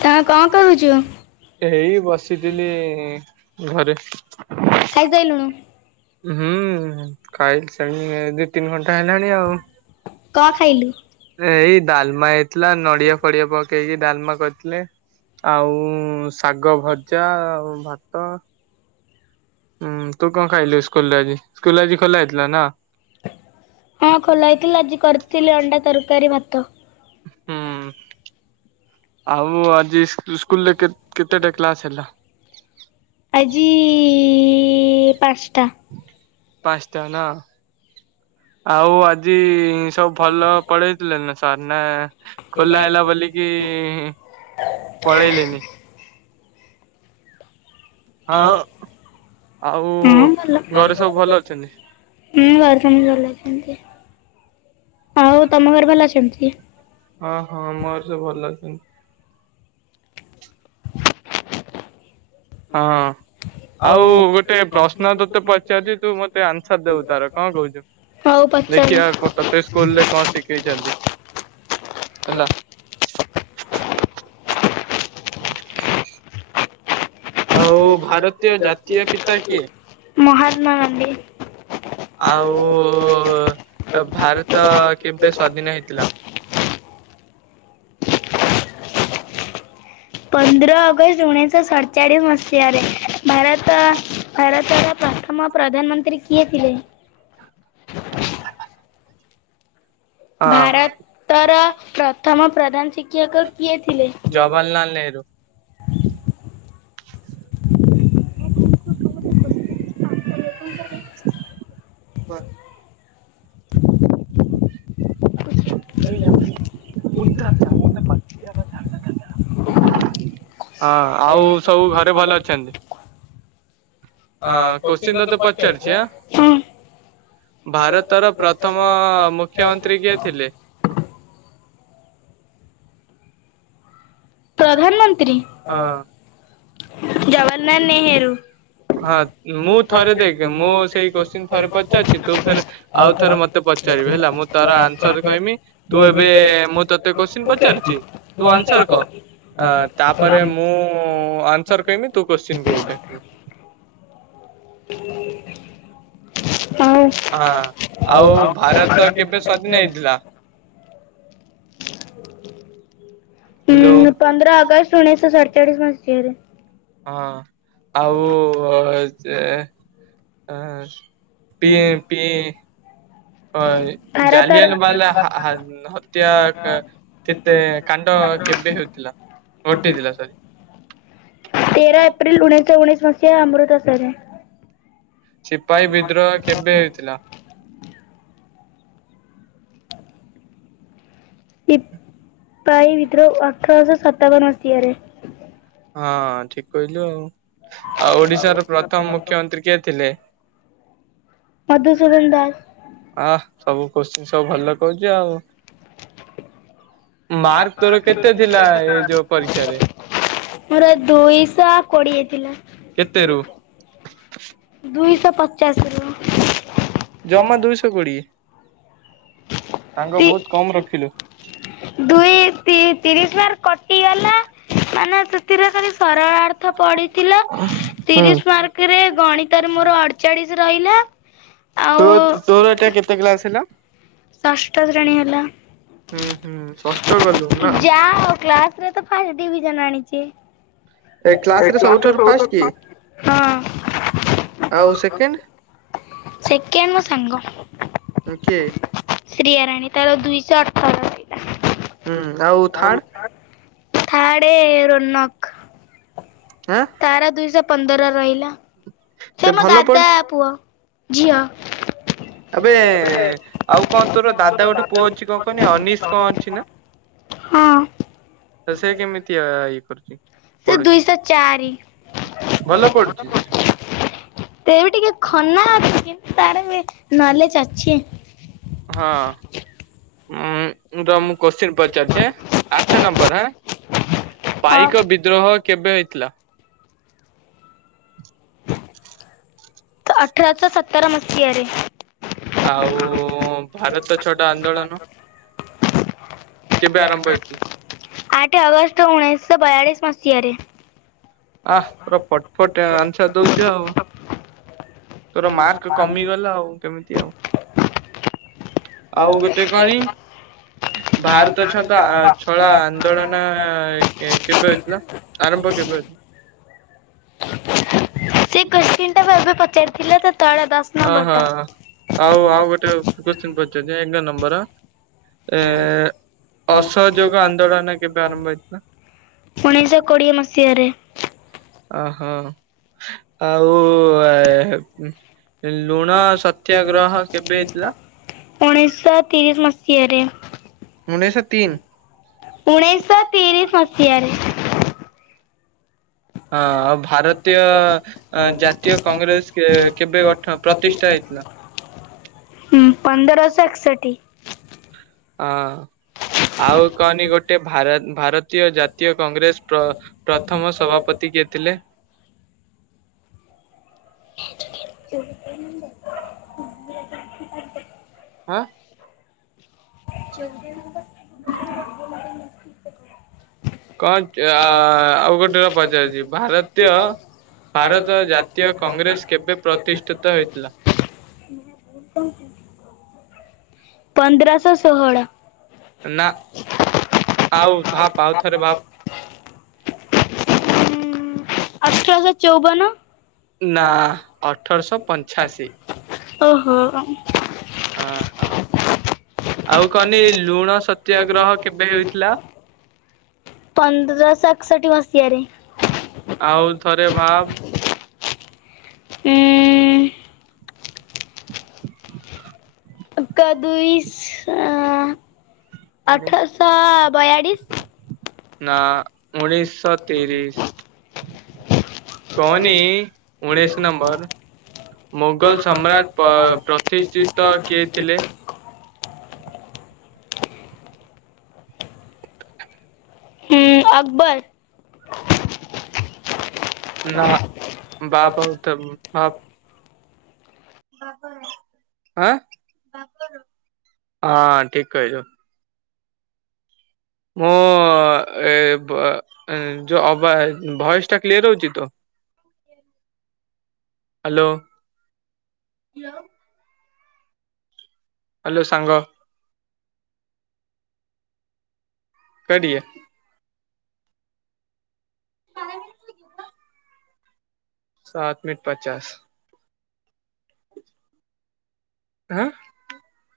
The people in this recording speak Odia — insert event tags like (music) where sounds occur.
ତମେ କଣ କରୁଛୁ? ଏଇ ବସିଥିଲି ଘରେ। ଖାଇ ସାଇଲୁଣୁ? ହୁଁ ଖାଇଲି ସେ ଦି ତିନି ଘଣ୍ଟା ହେଲାଣି ଆଉ। କଣ ଖାଇଲୁ? ଏଇ ଡାଲମା ହେଇଥିଲା, ନଡିଆ ଫଡିଆ ପକେଇକି ଡାଲମା କରି ଥିଲେ ଆଉ ଶାଗ ଭଜା, ଆଉ ଭାତ। ହୁଁ ତୁ କଣ ଖାଇଲୁ ସ୍କୁଲରେ ଆଜି, ସ୍କୁଲ ଆଜି ଖୋଲା ହେଇଥିଲା ନା। ହଁ ଖୋଲା ହେଇଥିଲା ଆଜି କରିଥିଲେ ଅଣ୍ଡା ତରକାରୀ, ଭାତ। ହୁଁ ଆଉ ଆଜି ସ୍କୁଲରେ କେ କେତେଟା କ୍ଲାସ୍ ହେଲା? ଆଜି ପାଞ୍ଚଟା। ପାଞ୍ଚଟା ନା। ଆଉ ଆଜି ସବୁ ଭଲ ପଢେଇଥିଲେ ନା ସାର୍ ନା? ଖୋଲା ହେଲା ବୋଲିକି ପଳେଇଲିନି। ହଁ ଆଉ ଭଲ। ଘରେ ସବୁ ଭଲ ଅଛନ୍ତି? ହଁ ଘରେ ତ ଭଲ ଅଛନ୍ତି, ଆଉ ତମ ଘରେ ଭଲ ଅଛନ୍ତି? ହଁ ହଁ ମୋର ସେ ଭଲ ଅଛନ୍ତି। ହଁ ଅ ଆଉ ଗୋଟେ ପ୍ରଶ୍ନ ତୋତେ ପଚାରୁଛି ତୁ ମତେ ଆନ୍ସର ଦବୁ ତାର କଣ କହୁଛୁ? ହଉ ପଚାରେ। ଦେଖିବା ତତେ ସ୍କୁଲ ରେ କଣ ଶିଖେଇଛନ୍ତି ହେଲା। ଆଉ ଭାରତୀୟ ଜାତୀୟ ପିତା କିଏ? ମହାତ୍ମା ଗାନ୍ଧୀ। ଆଉ ଭାରତ କେବେ ସ୍ଵାଧୀନ ହେଇଥିଲା? ପନ୍ଦର ଅଗଷ୍ଟ ଉଣେଇଶହ ସତଚାଳିଶ ମସିହାରେ ଭାରତ ଭାରତର ପ୍ରଥମ ପ୍ରଧାନମନ୍ତ୍ରୀ କିଏ ଥିଲେ? ହଁ ଭାରତର ପ୍ରଥମ ପ୍ରଧାନ ଶିକ୍ଷକ କିଏ ଥିଲେ? ଜବାହରଲାଲ ନେହେରୁ। (inaudible) (unintelligible) (unintelligible) ହଁ ଆଉ ସବୁ ଘରେ ଭଲ ଅଛନ୍ତି। ହଁ କୋଶ୍ଚିନ ତତେ ପଚାରୁଛି ଆଁ। ହଁ। ଭାରତର ପ୍ରଥମ ମୁଖ୍ୟମନ୍ତ୍ରୀ କିଏ ଥିଲେ? ପ୍ରଧାନମନ୍ତ୍ରୀ ଜବାଲନାନ ହଁ ନେହେରୁ। ହଁ ମୁଁ ଥରେ ଦେଖେ ହଁ ମୁଁ ଥରେ ହଉଚି ଦେଖେ ମୁଁ କୋଷ୍ଚିନ ସେଇ କୋଶ୍ଚିନ୍ ଥରେ (unintelligible) ପଚାରୁଛି ତୁ ଆଉ ଫେରେ ଥରେ ଆଉ ଥରେ ମତେ ତତେ ପଚାରିବୁ ପଚାରିବି ମୁଁ ତାର ହେଲା ଆନ୍ସର କହିମି (unintelligible) ତୁ ମୁଁ ଏବେ ତତେ କୋଶ୍ଚିନ୍ (unintelligible) ପଚାରୁଛି। ତୁ ଆନ୍ସର କହ (unintelligible) ଆ ତାପରେ ମୁଁ ଆନ୍ସର କହିମି ତୁ କୋଶ୍ଚିନ୍ କହି ଡାକବୁ। ହଉ। ହ ହଁ। ଆଉ୍ ଭାରତ ଆଉ କେବେ ସ୍ଵାଧୀନ ହେଇଥିଲା (inaudible) ହ୍ୟାଲୋ ହୁଁ ପନ୍ଦର ଅଗଷ୍ଟ ଉଣେଇଶଶହ ସଡଚାଳିଶ ମସିହାରେ। ହଁ ଆଉ ଯେ ଏ। ମ୍ପି ମ୍ପୀ। ଅ ଭାରତର ଜାଲିଆଲାବାଲା ହା ହା ହତ୍ୟା କା କେ ତେ କାଣ୍ଡ କେବେ ହେଉଥିଲା? ଘଟିଥିଲା ସରି। ତେର ଏପ୍ରିଲ ଉଣେଇଶହ ଉଣେଇଶ ମସିହା ଅମୃତସରରେ। ସିପାହୀ ବିଦ୍ରୋହ କେବେ ହେଇଥିଲା? ସିପାଇ ବିଦ୍ରୋହ ଅଠରଶହ ସତାବନ ମସିହାରେ। ହଁ ଠିକ କହିଲୁ ଆଉ। ଆଉ ଓଡିଶାର ପ୍ରଥମ ମୁଖ୍ୟମନ୍ତ୍ରୀ କିଏ ଥିଲେ? ମଧୁସୂଦନ ଦାସ। ହା ସବୁ କୋସ୍ଚୀନ୍ ସବୁ ଭଲ କହୁଚି ଆଉ। ମାର୍କ ତୋର କେତେ ଥିଲା ଏଇ ଯୋଉ ପରୀକ୍ଷରେ? ମୋର ଦୁଇଶହ କୋଡିଏ ଥିଲା। କେତେ ରୁ? ଦୁଇଶହ ପଚାଶରୁ। ଜମା ଦୁଇଶହ କୋଡିଏ। ସାଙ୍ଗ ତି। ବହୁତ କମ ରଖିଲୁ। ଦୁଇ ତି-ତିରିଶ ମାର୍କ କଟିଗଲା ମାନେ ତି ରେ ଖାଲି ସରଳାର୍ଥ ପଡିଥିଲା। ହୁଁ ତିରିଶ ମାର୍କ ରେ ଗଣିତରେ ମୋର ଅଡଚାଳିଶ ରହିଲା। ଆଉ ତୋ ତୋର ଏଇଟା କେତେ କ୍ଲାସ ହେଲା? ଷଷ୍ଠ ଶ୍ରେଣୀ ହେଲା ହୁଁ ହୁଁ ଷଷ୍ଠ ଗଲୁ ନା? ଯା ଆଉ କ୍ଲାସ ରେ ତ ଫାର୍ଷ୍ଟ ଡିଭିଜନ ଆଣିଛି। ଏ କ୍ଲାସ ହଁ। ରେ ସବୁଠାରୁ ଫାଷ୍ଟ କିଏ? ଆଉ ସେକେଣ୍ଡ ସେକେଣ୍ଡ ମୋ ସାଙ୍ଗ। କିଏ? ଶ୍ରୀୟା ରାଣୀ ତାର ଦୁଇଶ ଅଠର ହୁଁ ଆଉ ରହିଲା। ଥାର୍ଡ ଥାଡେ ରୋନକ। ଆ ତାର ଦୁଇଶ ପନ୍ଦର ରହିଲା। ସେ ମୋ ଭଲ ପଢ ଦାଦା ପୁଅ, ଝିଅ। ଆବେ ଆଉ କଣ ତୋର ଦାଦା ଗୋଟେ ପୁଅ ଅଛି କଣ କହନି ଅନିଶ କଣ ଅଛି ନା? ହଁ ତ ସେ କେମିତି ଅ ଏଇ କରୁଛି? ସେ ପଢୁଛି? ଦୁଇଶ ଚାରି। ଭଲ ପଢୁଛି ସେ ତେ ବି ଟିକେ ଖନା ଅଛି କିନ୍ତୁ ତାର ବି ନଲେଜ ଅଛି। ହଁ ଉଁ। ରହ ମୁଁ କୋଶ୍ଚିନ୍ ପଚାରୁଛି ଆଠ ନମ୍ବର ହାଁ ହଁ ପାଇକ ବି ବିଦ୍ରୋହ କେବେ ହେଇଥିଲା? ଅଠରଶ ସତର ମସିହା ରେ। ଆଉ ଭାରତ ଛାଡ ଆନ୍ଦୋଳନ। କେବେ ଆରମ୍ଭ ହେଇଥିଲା? ଆଠ ଅଗଷ୍ଟ ଉଣେଇଶହ ବୟାଳିଶ ମସିହାରେ। ଆ ତୋ ଫଟ ଫଟ ଆନ୍ସର ଦଉଛି ଆଉ। ତୋର ମାର୍କ କମିଗଲା ଆଉ କେମିତି ଆଉ। ଆଉ କେତେ କଣି ଭାରତ ଅ ତ ଛଳ ଆନ୍ଦୋଳନ କେବେ ହେଥିଲା। ଆରମ୍ଭ କେବେ ସେ କଶ୍ଚିନ୍ ଟା ଏବେ ପଚାରିଥିଲା ତ ତଳେ ଦଶ ଅହ ନମ୍ବର ଟା। ଆଉ ଆଉ ଗୋଟେ କୋଶ୍ଚି ପଚଛନ୍ତି ଏକ ନମ୍ବର। ଏ ଅସହଯୋଗ ଆନ୍ଦୋଳନ କେବେ ଆରମ୍ଭ ହେଇଥିଲା? ଉଣେଇଶହ କୋଡିଏ ମସିହାରେ। ଅହୋ ଆଉ ଲୁଣ ସତ୍ୟାଗ୍ରହ କେବେ ହେଇଥିଲା। ଉଣେଇଶହ ତିରିଶ ମସିହାରେ। ଉଣେଇଶହ ତିନି ଉଣେଇଶହ ତିରିଶ ମସିହାରେ। ହଁ ଆଉ ଭାରତୀୟ ଜାତୀୟ ଭାରତୀୟ ଜ କଂଗ୍ରେସ କେ କଂଗ୍ରେ କେବେ ଗଠ ପ୍ରତିଷ୍ଠା ପ୍ରତିଶୟ ହେଇଥିଲା? ହୁଁ ପନ୍ଦରଶହ ଏକଷଠି। ହଁ ଆଉ କହନି ଗୋଟେ ଭାର ଭାରତୀୟ ଜାତୀୟ କଂଗ୍ରେସ ପ୍ରଥମ ସଭାପତି କିଏ ଥିଲେ? (inaudible) ଆଁ ଚଉଦି ନମ୍ବର କଣ ଆଉ ଗୋଟେ ର ପଚାରିଛି ଭାରତୀୟ ଭାରତ ଜାତୀୟ କଂଗ୍ରେସ କେବେ ପ୍ରତିଷ୍ଠିତ ହେଇଥିଲା? ପନ୍ଦରଶହ ଷୋହଳ। ନା ଆଉ ଭପ ଆଉ ଥରେ ଭପ ଅଠରଶହ ଚଉବନ। ନା ଅଠରଶହ ପଞ୍ଚାଅଶୀ ଓହୋ। ହଁ ହଁ ଆଉ କହନି ଲୁଣ ସତ୍ୟାଗ୍ରହ କେବେ ହେଇଥିଲା? ପନ୍ଦରଶହ ଏକଷଠି ମସିହାରେ। ଆଉ ଥରେ ଭାବ। ଉଁ (inaudible) କଦୁଇସ୍ ଅଠରଶହ ବୟାଳିଶ। ନା ଉଣେଇଶିଶହ ତିରିଶ। କହନି ଉଣେଇଶ ନମ୍ବର। ମୋଗଲ ସମ୍ରାଟ ପ୍ରତିଷ୍ଠିତ କିଏ ଥିଲେ? ହୁଁ ଅକବର। ନା ବାପ ତ ବାପ ହଁ ହଁ ଠିକ କହିଲୁ। ମୁଁ ଏ- ବ- ଏ ଯୋଉବା ଭଏସ ଟା କ୍ଲିୟର ହଉଛି ତ। ହ୍ୟାଲୋ। ହ୍ୟାଲୋ ସାଙ୍ଗ। କଟି ସାତ ମିନିଟ୍ ପଚାଶ। ଆଁ